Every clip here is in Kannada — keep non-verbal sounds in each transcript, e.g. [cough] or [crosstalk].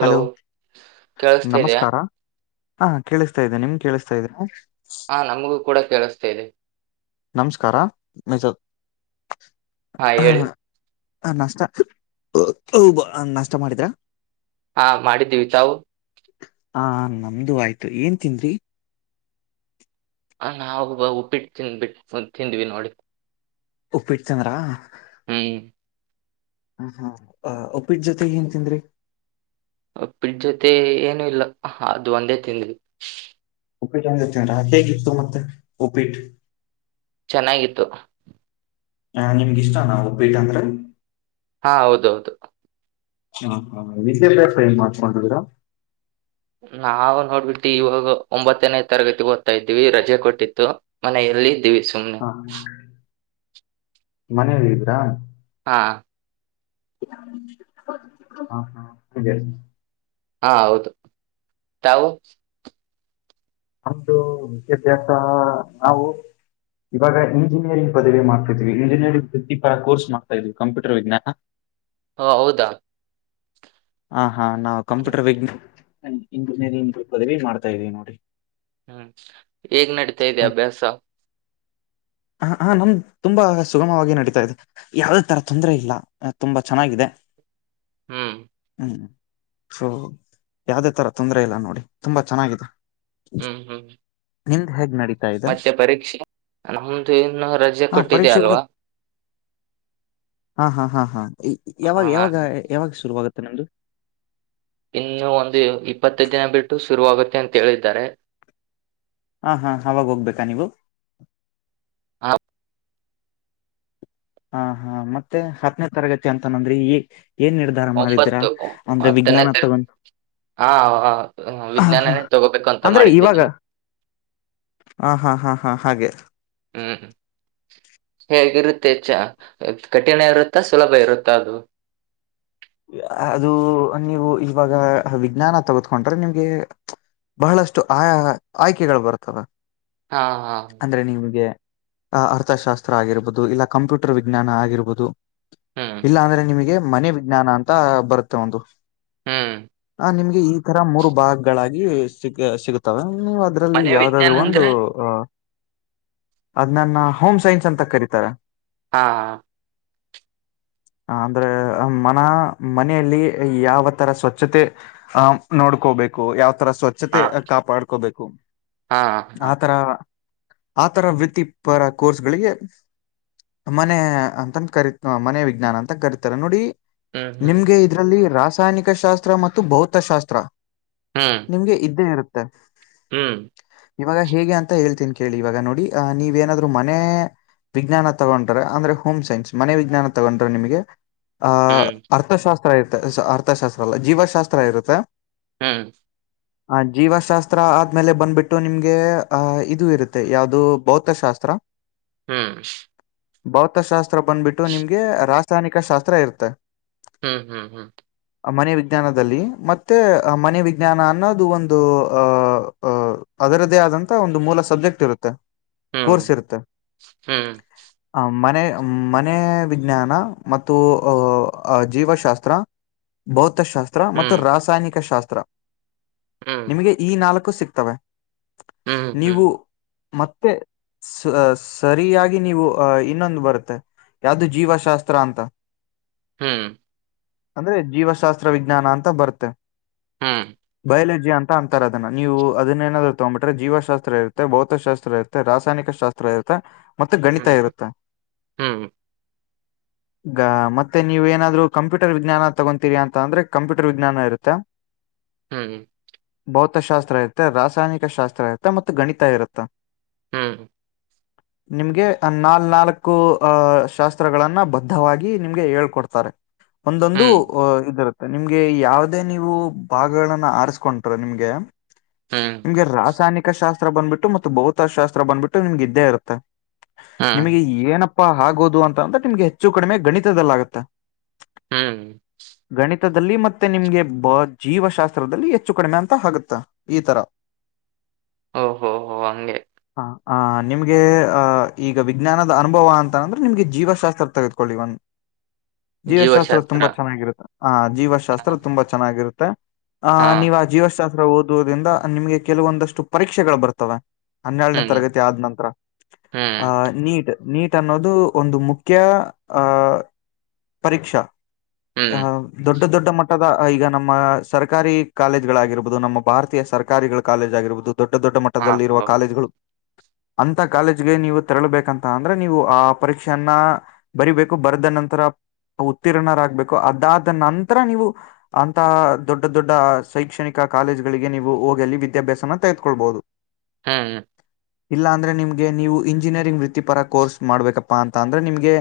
ಹಲೋ ಕೇಳಿಸ್ತಾ ಇದೆಯಾ ನಮಸ್ಕಾರ ಹಾ ಕೇಳಿಸ್ತಾ ಇದ್ದನೆ ನಿಮ್ ಕೇಳಿಸ್ತಾ ಇದ್ರನೆ ಹಾ ನಮಗೂ ಕೂಡ ಕೇಳಿಸ್ತ ಇದೆ ಮಸ ಹಾ ಹೇಳಿ ನಷ್ಟ ಹಬ ನಷ್ಟ ಮಾಡಿದ್ರಾ ಹಾ ಮಾಡಿದ್ದೀವಿ ಚಾವು ಆ ನಮ್ದು ಆಯ್ತು ಏನ್ ತಿಂದ್ರಿ ಆ, ನಾವು ಉಪ್ಪಬಿಟ್ಟು ತಿಂದ್ಬಿಟ್ಟು ತಿಂದ್ವಿ ನೋಡಿ ಉಪ್ಪಿಡ್ತಂದ್ರಾ ಹ್ಮ್ ಹ ಹಾ ಒಪ್ಪಿಟ್ ಜೊತೆ ಏನ್ ತಿಂದ್ರಿ ಫಿಜ್ ಜೊತೆ ಏನು ಇಲ್ಲಾ ಅದು ಒಂದೇ ತಿಂದವಿ ಉಪ್ಪಿಟ್ ಹೆಂಗ ಇತ್ತೂ ರಾ ಹೇಗಿತ್ತು ಮತ್ತೆ ಉಪ್ಪಿಟ್ ಚೆನ್ನಾಗಿತ್ತು ಹ ನಿಮ್ಗಿಷ್ಟನಾ ಉಪೀಟ್ಟ ಅಂದ್ರ ಹಾ ಹೌದೌದು ಹಾ ಹಾ ಇದೇ ಪೈನ್ ಮಾಡ್ಕೊಂಡಿದ್ದೀರಾ ನಾವು ನೋಡ್ಬಿಟ್ಟಿ ಇವಾಗ ಒಂಬತ್ತನೇ ತರಗತಿ ಗೊತ್ತು ಕೊತಾ ಇದ್ವಿ ರಜೆ ಕೊಟ್ಟಿತ್ತು ಮನೆಯಲ್ಲಿದಿವ ಹಾ ಮನೆಯಲ್ಲಿದ್ರಾ ಹಾ ಹ ಹಾ ಹಾ ಹೌದು ತಾವು ನಮ್ದು ವಿದ್ಯಾಭ್ಯಾಸ ನಾವು ಇವಾಗ ಇಂಜಿನಿಯರಿಂಗ್ ಪದವಿ ಮಾಡ್ತಾ ಇದಿದ್ವಿ ಇಂಜಿನಿಯರಿಂಗ್ ವೃತ್ತಿಪರ ಕೋರ್ಸ್ ಮಾಡ್ತಾ ಇದ್ವಿ ಕಂಪ್ಯೂಟರ್ ವಿಜ್ಞಾನಾ ಹ ಹೌದಾ ಹ ಹಾ ನಾವು ಹ್ಮ್ ಕಂಪ್ಯೂಟರ್ ವಿಜ್ಞಾನ ಇಂಜಿನಿಯರಿಂಗ್ ಪದವಿ ಮಾಡ್ತಾ ಇದೀವಿ ನೋಡಿ ಹ್ಮ್ ಹೇಗ್ ನಡೀತಾ ಇದೆ ಅಭ್ಯಾಸ [unintelligible] ಹ ಹಾ ನಮ್ದ್ ತುಂಬಾ ಸುಗಮವಾಗಿ ನಡೀತಾ ಇದೆ ಯಾವದೇ ತರ ತೊಂದರೆ ಇಲ್ಲ ತುಂಬಾ ಚೆನ್ನಾಗಿದೆ ಹ್ಮ್ ಹ್ಮ್ ಸೊ ಯಾವ್ದೇ ತರ ತೊಂದ್ರ ಇಲ್ಲ ನೋಡಿ ತುಂಬಾ ಚೆನ್ನಾಗಿದೆ ಹ್ಮ್ ಹ್ಮ್ ನಿಂದ್ ಹೇಗ್ ನಡೀ ಮತ್ತೆ ಪರೀಕ್ಷೆ ನಮ್ದು ಇನ್ನು ರಜೆ ಹಾ ಕೊಟ್ಟಿದ್ಯಾ ಪರೀಕ್ಷೆ ಕೂಡ ಅಲ್ವಾ ಹಾ ಹಾ ಹಾ ಹಾ ಯಾವಾಗ ಹ ಯಾವಾಗ ಯಾವಾಗ ಶುರುವಾಗುತ್ತೆ ನಿಮ್ದು ಇನ್ನು ಒಂದು ಇಪ್ಪತ್ತು ದಿನ ಬಿಟ್ಟು ಶುರುವಾಗುತ್ತೆ ಅಂತ ಹೇಳಿದ್ದಾರೆ ಹಾ ಹಾ ಆವಾಗ ಹೋಗ್ಬೇಕಾ ನೀವು ಆಪ್ ಹ ಹಾ ಮತ್ತೆ ಹತ್ತನೇ ತರಗತಿ ಅಂತನಂದ್ರೆ ಈ ಏನ್ ನಿರ್ಧಾರ ಮಾಡಿದ್ರಾ ಒಂಬತ್ತು ಅಂದ್ರೆ ಹತ್ತನೇ ವಿಜ್ಞಾನ ತರಗತಿ ತಗಂದು ಹಾ ವಿಜ್ಞಾನೇನ್ ತಗೋಬೇಕು ಅಂತ ಮಾಡಿದ್ದೀನ ಹಾ ಹಾ ಹಾ ಹಾ ಹಾಗೆ ಹ್ಮ ಹೇಗಿರುತ್ತೆ ಚ್ಚಾ ಕಠಿಣ ಇರುತ್ತಾ ಸುಲಭ ಇರುತ್ತಾ ಅದು [unintelligible] ಅದು ನೀವು ಇವಾಗ ವಿಜ್ಞಾನ ತಗತ್ಕೊಂಡ್ರೆ ನಿಮ್ಗೆ ಬಹಳಷ್ಟು ಆಯ ಆಯ್ಕೆಗಳು ಬರ್ತ್ತವೆ ಹಾ ಹಾ ಅಂದ್ರೆ ನಿಮ್ಗೆ ಆ ಅರ್ಥಶಾಸ್ತ್ರ ಆಗಿರ್ಬೋದು ಇಲ್ಲ ಕಂಪ್ಯೂಟರ್ ವಿಜ್ಞಾನ ಆಗಿರ್ಬೋದು ಹ್ಮ್ ಇಲ್ಲ ಅಂದ್ರೆ ನಿಮಗೆ ಮನೆ ವಿಜ್ಞಾನ ಅಂತ ಬರುತ್ತೆ ಒಂದು ಹ್ಮ್ ಆ ನಿಮ್ಗೆ ಈ ತರ ಮೂರು ಭಾಗಗಳಾಗಿ ಸಿ ಸಿಗುತ್ತವೆ ನೀ ಅದ್ರಲ್ಲಿ ಮನೆ ವಿಜ್ಞಾನ ಯಾವ್ದಾದ್ರು ಒಂದು ಅಂದ್ರೆ ಅ ಅದ್ ನನ್ನ ಹೋಮ್ ಸೈನ್ಸ್ ಅಂತ ಕರೀತಾರ ಹಾ ಹ ಅಂದ್ರೆ ಮನ ಮನೆಯಲ್ಲಿ ಯಾವ ತರ ಸ್ವಚ್ಛತೆ ಅ ನೋಡ್ಕೋಬೇಕು ಯಾವ ತರ ಸ್ವಚ್ಛತೆ ಹಾ ಕಾಪಾಡ್ಕೋಬೇಕು ಹಾ ಹಾ ಆತರ ಆತರ ವೃತ್ತಿಪರ ಕೋರ್ಸ್ಗಳಿಗೆ ಮನೆ ಅಂತ ಕರಿತ ಮನೆ ವಿಜ್ಞಾನ ಅಂತ ಕರಿತಾರೆ ನೋಡಿ ಹ್ಮ್ ಹ್ಮ್ ನಿಮ್ಗೆ ಇದರಲ್ಲಿ ರಾಸಾಯನಿಕಶಾಸ್ತ್ರ ಮತ್ತು ಭೌತಶಾಸ್ತ್ರ ನಿಂಗೆ ಇದ್ದೇ ಇರುತ್ತೆ. ಹ್ಮ್ ಇವಾಗ ಹೇಗೆ ಅಂತ ಹೇಳ್ತೀನ್ ಕೇಳಿ ಇವಾಗ ನೋಡಿ ಅ ನೀವ ಏನಾದ್ರು ಮನೆ. ವಿಜ್ಞಾನ ತಗೊಂಡ್ರ ಅಂದ್ರೆ ಹೋಮ್ ಸೈನ್ಸ್ ಮನೆ ವಿಜ್ಞಾನ ತಗೊಂಡ್ರ ನಿಮಗೆ. ಅ ಹ್ಮ್ ಅರ್ಥಶಾಸ್ತ್ರ ಇರುತ್ತೆ [unintelligible] ಅರ್ಥಶಾಸ್ತ್ರ ಅಲ್ಲ ಜೀವಶಾಸ್ತ್ರ ಇರುತ್ತೆ ಹ್ಮ್ ಆ ಜೀವಶಾಸ್ತ್ರ ಆದ್ಮೇಲೆ ಬಂದ್ಬಿಟ್ಟು ನಿಮ್ಗೆ ಆಹ ಇದು ಇರುತ್ತೆ ಯಾವುದು ಭೌತಶಾಸ್ ತ್ರ ಹ್ಮ್ ಭೌತಶಾಸ್ತ್ರ ಬಂದ್ಬಿಟ್ಟು ನಿಮ್ಗೆ ರಾಸಾಯನಿಕ ಶಾಸ್ತ್ರ ಇರ್ತೇ. ಹ್ಮ್ ಹ್ಮ್ ಹ್ಮ್ ಮನೆ ವಿಜ್ಞಾನದಲ್ಲಿ ಮತ್ತೆ ಮನೆ ವಿಜ್ಞಾನ ಅನ್ನೋದು ಒಂದು ಅ ಅ. ಅದರದೇ ಆದಂತಹ ಒಂದು ಮೂಲ ಸಬ್ಜೆಕ್ಟ್ ಇರುತ್ತೆ. ಹ್ಮ್ ಕೂರ್ಸಿರುತ್ತೆ ಹ್ಮ್ ಆ ಮನೆ. ಮನೆ ವಿಜ್ಞಾನ ಮತ್ತು ಅ ಅ ಜೀವಶಾಸ್ತ್ರ ಭೌ ತಶಾಸ್ತ್ರ ಹ್ಮ್ ಮತ್ತು ಹ್ಮ್ ರಾಸಾಯನಿಕ ಶಾಸ್ತ್ರ ನಿಮಗೆ ಈ ನಾಲಕು ಸಿಗ್ತವೆ.. ಹ್ಮ್ ಹ್ಮ್. ನೀವು ಮತ್ತೆ ಸ ಸರಿಯಾಗಿ ನೀವು ಅ ಇನ್ನೊಂದು ಬರುತ್ತೆ ಯಾವ್ದು ಜೀವಶಾಸ್ತ್ರ ಅಂತ. ಹ್ಮ್ ಅಂದ್ರೆ ಜೀವಶಾಸ್ತ್ರ ವಿಜ್ಞಾನ ಅಂತ ಬರುತ್ತೆ ಬಯಲಜಿ ಜಿ ಅಂತ ಅಂತಾರೆ ಅದನ್ನ ನೀವು ಅದನೆನಾದ್ರೂ ತೊಂಬಿಟ್ರೆ ಜೀವಶಾಸ್ತ್ರ ಇರುತ್ತೆ ಭೌತಶಾಸ್ತ್ರ ಇರುತ್ತೆ ರಾಸಾಯನಿಕ ಶಾಸ್ತ್ರ. ಇರುತ್ತೆ ಮತ್ತ ಗಣಿತ ಇರುತ್ತೆ. ಈಗ ಮತ್ತೆ ನೀವ ಏನಾದ್ರು ಕಂಪ್ಯೂಟರ್ ವಿಜ್ಞಾನ ತಗೊಂತೀವಿ ಅಂತ ಅಂದ್ರೆ ಕಂಪ್ಯೂಟರ್ ವಿಜ್ಞಾನ ಇರುತ್ತೆ. ಹ್ಮ್ ಹ್ಮ್ಮ್ ಭೌತಶಾಸ್ತ್ರ ಇರ್ತೆ ರಾಸಾಯನಿಕ ಶಾಸ್ತ್ರ ಇರ್ತೆ ಮತ್ತು ಗಣಿತ ಇರುತ್ತ. ಹ್ಮ್ ಹ್ ನಿಮ್ಗೆ ನಾಲ್ ನಾಲಕು ಅ ಶಾಸ್ತ್ರಗಳನ್ನ ಬ ಬದ್ಧವಾಗಿ ನಿಮ್ಗೆ ಹೇಳ್ಕೊಡ್ತಾರೆ ಒಂದೊಂದು ಅ ಇದಿರುತ್ತೆ. ನಿಮ್ಗೆ ಯಾವದೇ ನೀವು ಭಾಗಗಳನ್ನ ಆರಿಸ್ಕೊಂಟ್ರ ನಿಮ್ಗೆ. ನಿಮ್ಗೆ ರಾಸಾಯನಿಕ ಶಾಸ್ತ್ರ ಬಂದ್ಬಿಟ್ಟು ಮತ್ತು ಭೌತಶಾಸ್ತ್ರ ಬಂದ್ಬಿಟ್ಟು ನಿಮ್ಗ ಇದ್ದೇ ಇರುತ್ತೆ. ನಿಮಗೆ ಏನಪ್ಪಾ ಹಾಗೋದು ಅಂತ ಅಂದ್ರೆ ನಿಮ್ಗೆ ಹೆಚ್ಚು ಕಡಿಮೆ ಗಣಿತದಲ್ಲಾಗುತ್ತೆ. ಹ್ಮ್ ತದಲ್ಲಿ ಮತ್ತೆ ನಿಮ್ಗೆ ಬೌ ಜೀವಶಾಸ್ತ್ರದಲ್ಲಿ ಹೆಚ್ಚು ಕಡಿಮೆ ಅಂತ ಆಗುತ್ತೆ ಈ ತರ. ಓಹೋ ಹೋ ಹಂಗೆ. ಆ, ಆ ನಿಮ್ಗೆ ಆ ಈಗ ವಿಜ್ಞಾನದ ಅನುಭವ ಅಂತ ಅಂದ್ರ ನಿಮ್ಗೆ ಜೀವಶಾಸ್ತ್ರ ತಗ ಒ [unintelligible] ಜೀವಶಾಸ್ತ್ರ ತುಂಬಾ ಚೆನ್ನಾಗಿರುತ್ತ ಹ ಹಾ ಜೀವಶಾಸ್ತ್ರ ತುಂಬಾ ಚೆನ್ನಾಗಿರು ಮತ್ತ ಆ ಹಾ ನೀವು ಆ ಜೀವಶಾಸ್ತ್ರ ಓದುವುದಿಂದ ನಿಮ್ಗೆ ಕೆಲವೊಂದಷ್ಟು ಪರೀಕ್ಷೆಗಳು ಬರ್ತವೆ. ಹನ್ನೆರಡನೇ ಹ್ಮ್ ತರಗತಿ ಆದ ನಂತರ ಹ್ಮ್ ಅ ನೀಟ್. ನೀಟ್ ಅನ್ನೋದು ಒಂದು ಮುಖ್ಯ ಅ ಪರೀಕ್ಷಾ. ಹ್ಮ್ ಹ ದೊಡ್ಡ ದೊಡ್ಡ ದೊಡ್ಡ ಮಟ್ಟದ ಈಗ ನಮ್ಮ ಸರ್ಕಾರಿ ಕಾಲೇಜ್ಗಳಗಿರ್ಬಹುದು ನಮ್ಮ ಭಾರತೀಯ ಸರ್ಕಾರಿಗಳ ಕಾಲೇಜ್ ಆಗಿರ್ಬಹುದು. ದೊಡ್ಡ ದೊಡ್ಡ ಹಾ ಮಟ್ಟದಲ್ಲಿರುವ ಹೌದು ಕಾಲೇಜ್ಗಳು. ಅಂತ ಕಾಲೇಜ್ಗೆ ನೀವು ತೆರಳಬೇಕಂತ ಅಂದ್ರೆ ನೀವು ಆ ಪರೀಕ್ಷೆಯನ್ನ. ಬರಿಬೇಕು ಬರ್ದ ನಂತರ. ಉತ್ತೀರ್ಣರಾಗ್ಬೇಕು ಅದಾದ ನಂತರ ನೀವು ಅಂತ ದೊಡ್ಡ ದೊಡ್ಡ ಶೈಕ್ಷಣಿಕ. ಕಾಲೇಜಗಳಿಗೆ ನೀವು ಹೋಗಲ್ಲಿ ವಿದ್ಯಾಭ್ಯಾಸನ ತೆಗೆದುಕೊಳ್ಳಬಹುದು. ಹ್ಮ್ಮ್ ಇಲ್ಲಾ ಅಂದ್ರೆ ನಿಮ್ಗೆ ನೀವು ಇಂಜಿನಿಯರಿಂಗ್ ವೃತ್ತಿಪರ ಕೋರ್ಸ್ ಮಾಡ್ಬೇಕಪ್ಪಾ ಅಂತ ಅಂದ್ರೆ ನಿಮ್ಗೆ.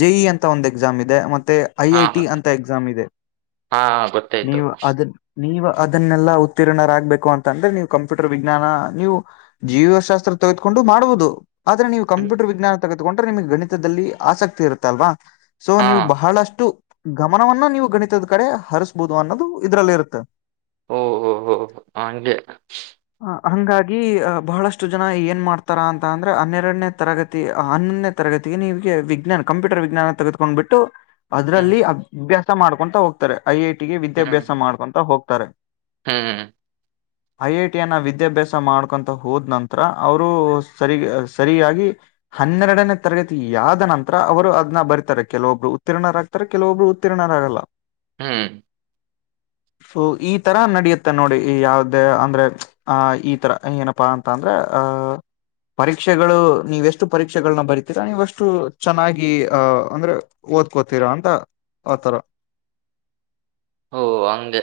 ಜೆಇ ಅಂತ ಒಂದು ಎಕ್ಸಾಮ್ ಇದೆ ಮ ಮತ್ತೆ ಐ ಹಾ ಐ ಟಿ ಅಂತ ಎಕ್ಸಾಮ್ ಇದೆ ಹಾ ಗೊತ್ತಾಯ್ತು ನೀವು ಅದರ್ ನೀವು ಅದನ್ನೆಲ್ಲಾ ಉತ್ತೀರ್ಣರಾಗ್ಬೇಕು ಅಂತ ಅಂದ್ರೆ ನೀವು ಕಂಪ್ಯೂಟರ್ ವಿಜ್ಞಾನ, ನೀವು ಜೀವಶಾಸ್ತ್ರ ತೆಗೆದ್ಕೊಂಡು ಮಾಡುಬೋದು ಆದ್ರೆ ನೀವು ಹ್ಮ್. ಕಂಪ್ಯೂಟರ್ ವಿಜ್ಞಾನ ತೆಗೆದುಕೊಂಡ್ರೆ ನಿಮಗೆ ಗಣಿತದಲ್ಲಿ ಆಸಕ್ತಿ ಇರುತ್ತಲ್ವಾ ಸೊ ಹಾ ನೀವು ಬಹಳಷ್ಟು ಗಮನವನ್ನ ನೀವು ಗಣಿತದ ಕಡೆ ಹರಸ್ಬೋದು ಅನ್ನೋದು ಇದ್ರಲ್ಲಿ ಇರುತ್ತೆ ಓಹೋ ಹೋ ಹಂಗೆ ಹಂಗಾಗಿ ಬಹಳಷ್ಟು ಜನ ಏನ್ ಮಾಡ್ತಾರಾ ಅಂತ ಅಂದ್ರೆ ಹನ್ನೆರಡನೇ ತರಗತಿ ಹನ್ನಂದನೇ ತರಗ ತಿಗೆ ನೀಗೆ ವಿಜ್ಞಾನ ಕಂಪ್ಯೂಟರ್ ವಿಜ್ಞಾನ ತೆಗೆದುಕೊಂಡ್ಬಿಟ್ಟು ಅದ್ರಲ್ಲಿ ಹ್ಮ್ ಅಭ್ಯಾಸ ಮಾಡ್ಕೊಂತಾ ಹೋಗ್ತಾರೆ ಐ ಐ ಟಿ ಗೆ ವಿದ್ಯಾಭ್ಯಾಸ ಹ್ಮ್ ಮಾಡ್ಕೊಂತಾ ಹೋಗ್ತಾರೆ ಹ್ಮ್ ಐ ಐ ಟಿ ಯನ್ನ ವಿದ್ಯಾಭ್ಯಾಸ ಮಾಡ್ಕೊಂತ ಹೋದ ನಂತರ ಅವರು ಸರಿ ಸರಿಯಾಗಿ ಹನ್ನೆರಡನೇ ತರಗತಿ ಯಾವ್ದನಂ ತ್ರ ಅವರು ಅದನ ಬರಿತಾರೆ ಕೆಲವೊಬ್ರು ಉತ್ತೀರ್ಣರಾಗ್ತಾರೆ ಕೆಲವೊಬ್ಬರು ಉತ್ತೀರ್ಣರಾಗಲ್ಲ ಹ್ಮ್ [inaudible] ಸೊ ಈ ತರ ನಡಿಯುತ್ತೆ ನೋಡಿ ಯಾವ್ದೇ ಅಂದ್ರೆ ಆ ಈ ತರ ಏನಪಾ ಅಂತ ಅಂದ್ರೆ ಅ ಪರೀಕ್ಷೆಗಳು ನೀವೆಷ್ಟು ಪರೀಕ್ಷೆಗಳನ್ನ ಬರಿತೀರಾ ನೀವಷ್ಟು ಚೆನ್ನಾಗಿ ಅ ಅಂದ್ರೆ ಓದ್ಕೋತೀರಾ ಅಂತ ಆತರ ಹೋ ಹಂಗೆ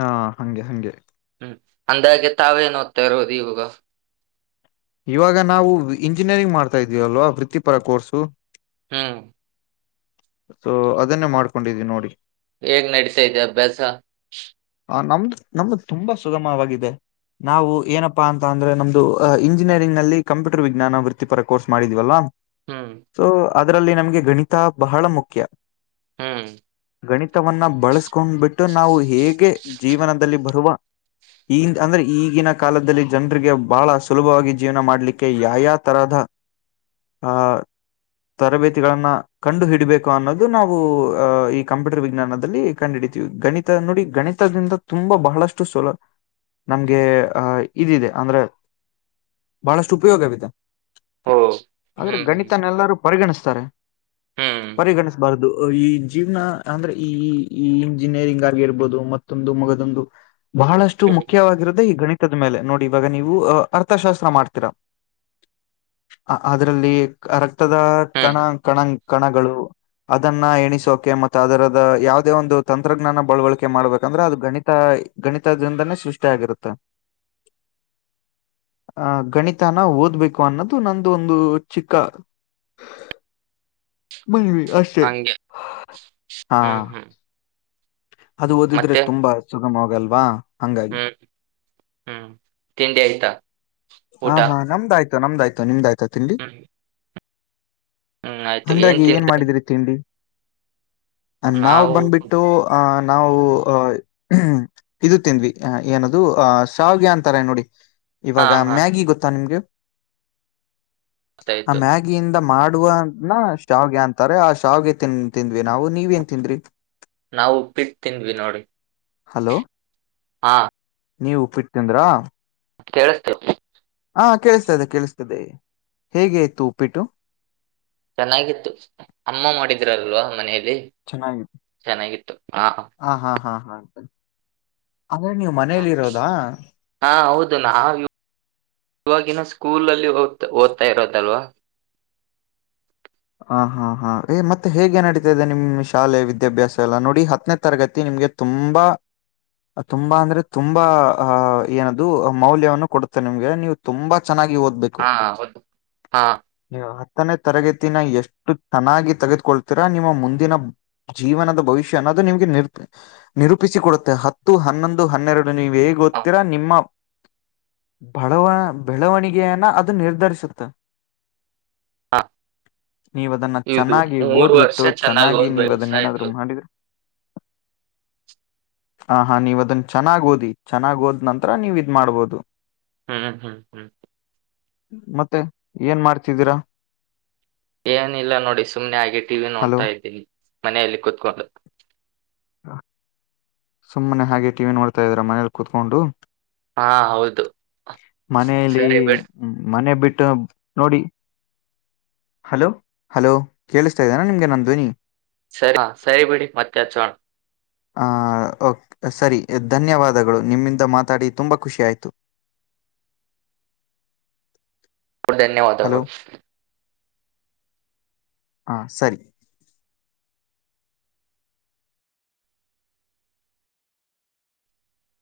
ಹಾ ಹಂಗೆ ಹಂಗೆ ಹ್ಮ್ ಅಂದಾಗೆ ತಾವೇನ್ ಓದ್ತಾ ಇರೋದು ಇವಾಗ ಇವಾಗ ನಾವು ಇಂಜಿನಿಯರಿಂಗ್ ಮಾಡ್ತಾ ಇದೀವಲ್ವಾ ವೃತ್ತಿಪರ ಕೋರ್ಸು ಹ್ಮ್ ಸೊ ಅದನ್ನೇ ಮಾಡ್ಕೊಂಡಿದೀವ್ ನೋಡಿ ಹೇಗ್ ನಡತಾ ಇದೆ ಅಭ್ಯಾಸ ಆ ನಮ್ದು ನಮ್ದು ತುಂಬಾ ಸುಗಮವಾಗಿದೆ. ನಾವು ಏನಪ್ಪಾ ಅಂತ ಅಂದ್ರೆ ನಮ್ದು ಅ ಇಂಜಿನಿಯರಿಂಗ್ ನಲ್ಲಿ ಕಂಪ್ಯೂಟರ್ ವಿಜ್ಞಾನ ವೃತ್ತಿಪರ ಕೋರ್ಸ್ ಮಾಡಿದ್ವಲ್ವಾ ಹ್ಮ್ ಸೊ ಅದ್ರಲ್ಲಿ ನಮ್ಗೆ ಗಣಿತ ಬಹಳ ಮುಖ್ಯ ಹ್ಮ್ ಗಣಿತವನ್ನ ಬಳಸ್ಕೊಂಡ್ಬಿಟ್ ನಾವು ಹೇಗೆ ಜೀವನದಲ್ಲಿ ಬರುವ ಈ ಅಂದ್ರೆ ಈಗಿನ ಕಾಲದಲ್ಲಿ ಜನರಿಗೆ ಬಹಳ ಸುಲಭವಾಗಿ ಜೀವನ ಮಾಡಲಿಕ್ಕೆ ಯಾ ಯಾ ತರಹದ ಹಾ ತರಬೇತಿಗಳನ್ನ ಕಂಡು ಹಿಡಿಬೇಕು ಅನ್ನೋದು ನಾವು ಅಹ್ ಈ ಕಂಪ್ಯೂಟರ್ ವಿಜ್ಞಾನದಲ್ಲಿ ಕಂಡು ಹಿಡಿತೀವಿ ಗಣಿತ ನೋಡಿ ಗಣಿತ್ ದಿಂದ ತುಂಬಾ ಬಹಳಷ್ಟು ಸುಲ ನಮ್ಗೆ ಅಹ ಇದಿದೆ ಅಂದ್ರೆ ಬಹಳಷ್ಟು ಉಪಯೋಗವಿದೆ ಓ ಆದ್ರೆ ಹ್ಮ್ ಗಣಿತನ್ನೆಲ್ಲರೂ ಪರಿಗಣಿಸ್ತಾರೆ ಹ್ಮ್ ಪರಿಗಣಿಸ್ಬಾರ್ದು ಈ ಜೀವ್ನ ಅಂದ್ರೆ ಈ ಈ ಈ ಇಂಜಿನಿಯರಿಂಗ್ ಆಗಿರ್ಬೋದು ಮತ್ತೊಂದು ಮಗದೊಂದು - ಬಹಳಷ್ಟು ಹ್ಮ್ ಮುಖ್ಯವಾಗಿರುದೆ ಈ ಗಣಿ ತದ ಮೇಲೆ ನೋಡಿ ಇವಾಗ ನೀವು ಅರ್ಥಶಾಸ್ತ್ರ ಮಾಡ್ತೀರಾ ಆ ಅದ್ರಲ್ಲಿ ರಕ್ತದ ಕಣ ಹ್ಮ್ ಕಣ ಕಣಗಳು ಅದನ್ನ ಎಣಿಸೋಕೆ ಮತ್ತ ಅದರದ ಯಾವದೇ ಒಂದು ತಂತ್ರಜ್ಞಾನ ಬಳವಳಿಕೆ ಮಾಡ್ಬೇಕಂದ್ರೆ ಅದು ಗಣಿತ ಗಣಿತದಿಂದಾನೇ ಸೃಷ್ಟಿಯಾಗಿರುತ್ತೆ ಆಹ ಗಣಿತನ ಓದ್ಬೇಕು ಅನ್ನೋದು ನಂದು ಒಂದು ಚಿಕ್ಕ ಮನವಿ ಅಷ್ಟೇ ಹಂಗೆ ಹಾ ಹ್ಮ್ ಹ್ಮ್ ಅದು ಓದಿದ್ರೆ ಮತ್ತೆ ತುಂಬಾ ಸುಗಮವಾಗಲ್ವಾ ಹಂಗಾಗಿ ಹ್ಮ್ ಹ್ಮ್ ತಿಂಡಿ ಆಯ್ತಾ ಹಾ ಊಟ ಹಾ ನಮ್ದಾಯ್ತು ನಮ್ದಾಯ್ತು ನಿಮ್ದ್ ಆಯ್ತ ತಿಂಡಿ ಹ್ಮ್ ಹ್ಮ್ ಆಯ್ತು ಹಂದಾಗೆ ಏನ್ ತಿಂದ್ರಿ ಮಾಡಿದ್ರಿ ತಿಂಡಿ ನಾವ್ ನಾವು ಬಂದ್ಬಿಟ್ಟು ಆ ನಾವು ಅಹ ಇದು ತಿಂದ್ವಿ ಏನದು ಅಹ ಶಾವಗೆಯ ಅಂತಾರೆ ನೋಡಿ ಹಾ ಇವಾಗ ಹಾ ಮ್ಯಾಗಿ ಗೊತ್ತಾ ನಿಮ್ಗೆ ಆ ಆಯ್ತು ಮ್ಯಾಗಿಯಿಂದ ಮಾಡುವ ನಾ ಶಾವಗೆ ಅಂತಾರೆ ಆ ಶಾವಗೆ ತಿನ್ಂತಿಂದ್ವಿ ನಾವು ನೀವ ನ್ ತಿಂದ್ರಿ ನಾವುಪ್ಪಿಟ್ಟತಿಂದ್ವಿ ನೋಡಿ ಹಾ ನೀವ್ ಉಪ್ಪಿಡ್ತೀದ್ರಾ ಕೇಳಸ್ತು ಹಾ ಕೇಳಿಸ್ತದೆ ಕೇಳಿಸ್ತದೆ ಹೇಗೆಯ್ತು ಉಪ್ಪಿಟ್ಟು ಚೆನ್ನಾಗಿತ್ತು ಅಮ್ಮ ಮಾಡಿದ್ರಲ್ವ ಮನೆಯಲ್ಲಿ ಚೆನ್ನಾಗಿತ್ತು ಚೆನ್ನಾಗಿತ್ತು ಹ ಹಾ ಹಾ ಹಾ ಅದೇ ನೀವು ಹ ಮನೇಲಿ ಇರೋದಾ ಹಾ ಹೌದಣ ಆ ಇವಾಗಿನ ಸ್ಕೂಲ್ಲ್ ಓದ್ತ ಓದ್ತಾ ಇರೋದಲ್ವಾ ಹ ಹಾ ಹಾ ಮತ್ತೆ ಹೇಗೆ ನಡೀತಾ ಇದೆ ನಿಮ್ ಶಾಲೆ ವಿದ್ಯಾಭ್ಯಾಸ ಎಲ್ಲ ನೋಡಿ ಹತ್ತನೇ ತರಗತಿ ನಿಮ್ಗೆ ತುಂಬಾ ತುಂಬಾ ಅಂದ್ರೆ ತುಂಬಾ ಅಹ ಏನದು ಮೌಲ್ಯವನ್ನು ಕೊಡುತ್ತೆ ನಿಮ್ಗೆ ನೀವು ತುಂಬಾ ಚೆನ್ನಾಗಿ ಓದ್ಬೇಕು ಹಾ ಹೌದು ಹಾ ನೀ ಹತ್ತನೇ ತರಗತಿ ಎಷ್ಟು ಚೆನ್ನಾಗಿ ತೆಗೆದುಕೊಳ್ತೀರಾ ನಿಮ್ಮ ಮುಂದಿನ ಜೀವನದ ಭವಿಷ್ಯ ಅನ್ನೋದು ನಿಮಗೆ ನಿರ್ ನಿರೂಪಿಸ ಕೊಡುತ್ತೆ ಹತ್ತು ಹನ್ನೊಂದು ಹನ್ನೆರಡು ನೀವ್ ಹೇಗ್ ಹ ಗೊತ್ತೀರಾ ನಿಮ್ಮ ಬೆಳವಣಿಗೆಯನ ಅದು ನಿರ್ಧರಿಸುತ್ತೆ ಹಾಂ ನೀವದನ್ನ ಚೆನ್ನಾಗಿ ವರ್ಷ ಓದ್ಬಿಟ್ಟು ಚೆನ್ನಾಗಿ ಓದ್ಬೇಕು ಆಯ್ತು ನೀವದನ್ನೇನಾದರೂ ಮಾಡಿದ್ರು [unintelligible] ಆ ಹಾ ನೀವ ಅದನ್ನ ಚೆನ್ನಾಗ್ ಓದಿ ಚೆನ್ನಾಗ್ ಓದ್ ನಂರ ನೀವ ಇದ್ ಮಾಡಾಬೋದು ಹ್ಮ್್ಮ್ ಹ್ಮ್ ಹ್ಮ್ ಮತ್ತೆ ಏನ್ ಮಾಡ್ತಿದ್ದೀರಾ ಏನಿಲ್ಲ ನೋಡಿ ಸುಮ್ನೆ ಹಾಗೆ ಟಿವಿ ಹಲೋ ನೋಡ್ತಾ ಇದ್ದೀನಿ ಮನೆಯಲ್ಲಿ ಕುೂತ್ಕೊಂಡು ಸುಮ್ಮನೆ ಹಾಗೆ ಟಿವಿ ನೋಡ್ತಾ ಇದ್ರ ಮನೇಲಿ ಕುೂತ್ಕೊಂಡು ಹಾ ಹೌದು ಮನಲಿ ಸರಿ ಬಿಡಿ ಮನೆ ಬಿಟ್ಟ ನೋಡಿ ಹಲೋ ಹಲೋ ಕೇಳಿಸ್ತಾ ಇದ್ದೇನಾ ನಿಮ್ಗೆ ನನ್ನ ಧ್ವನಿ ಸರಿ ಸರಿ ಬಿಡಿ ಮತ್ತೆಾಚೋಣ ಆ ಸರಿ ಧನ್ಯವಾದಗಳು ನಿಮ್ಮಿಂದ ಮಾತಾಡಿ ತುಂಬಾ ಖುಷಿ ಆಯ್ತು [unintelligible] ಹಲೋ ಧನ್ಯವಾದಗಳು ಹಾ ಸರಿ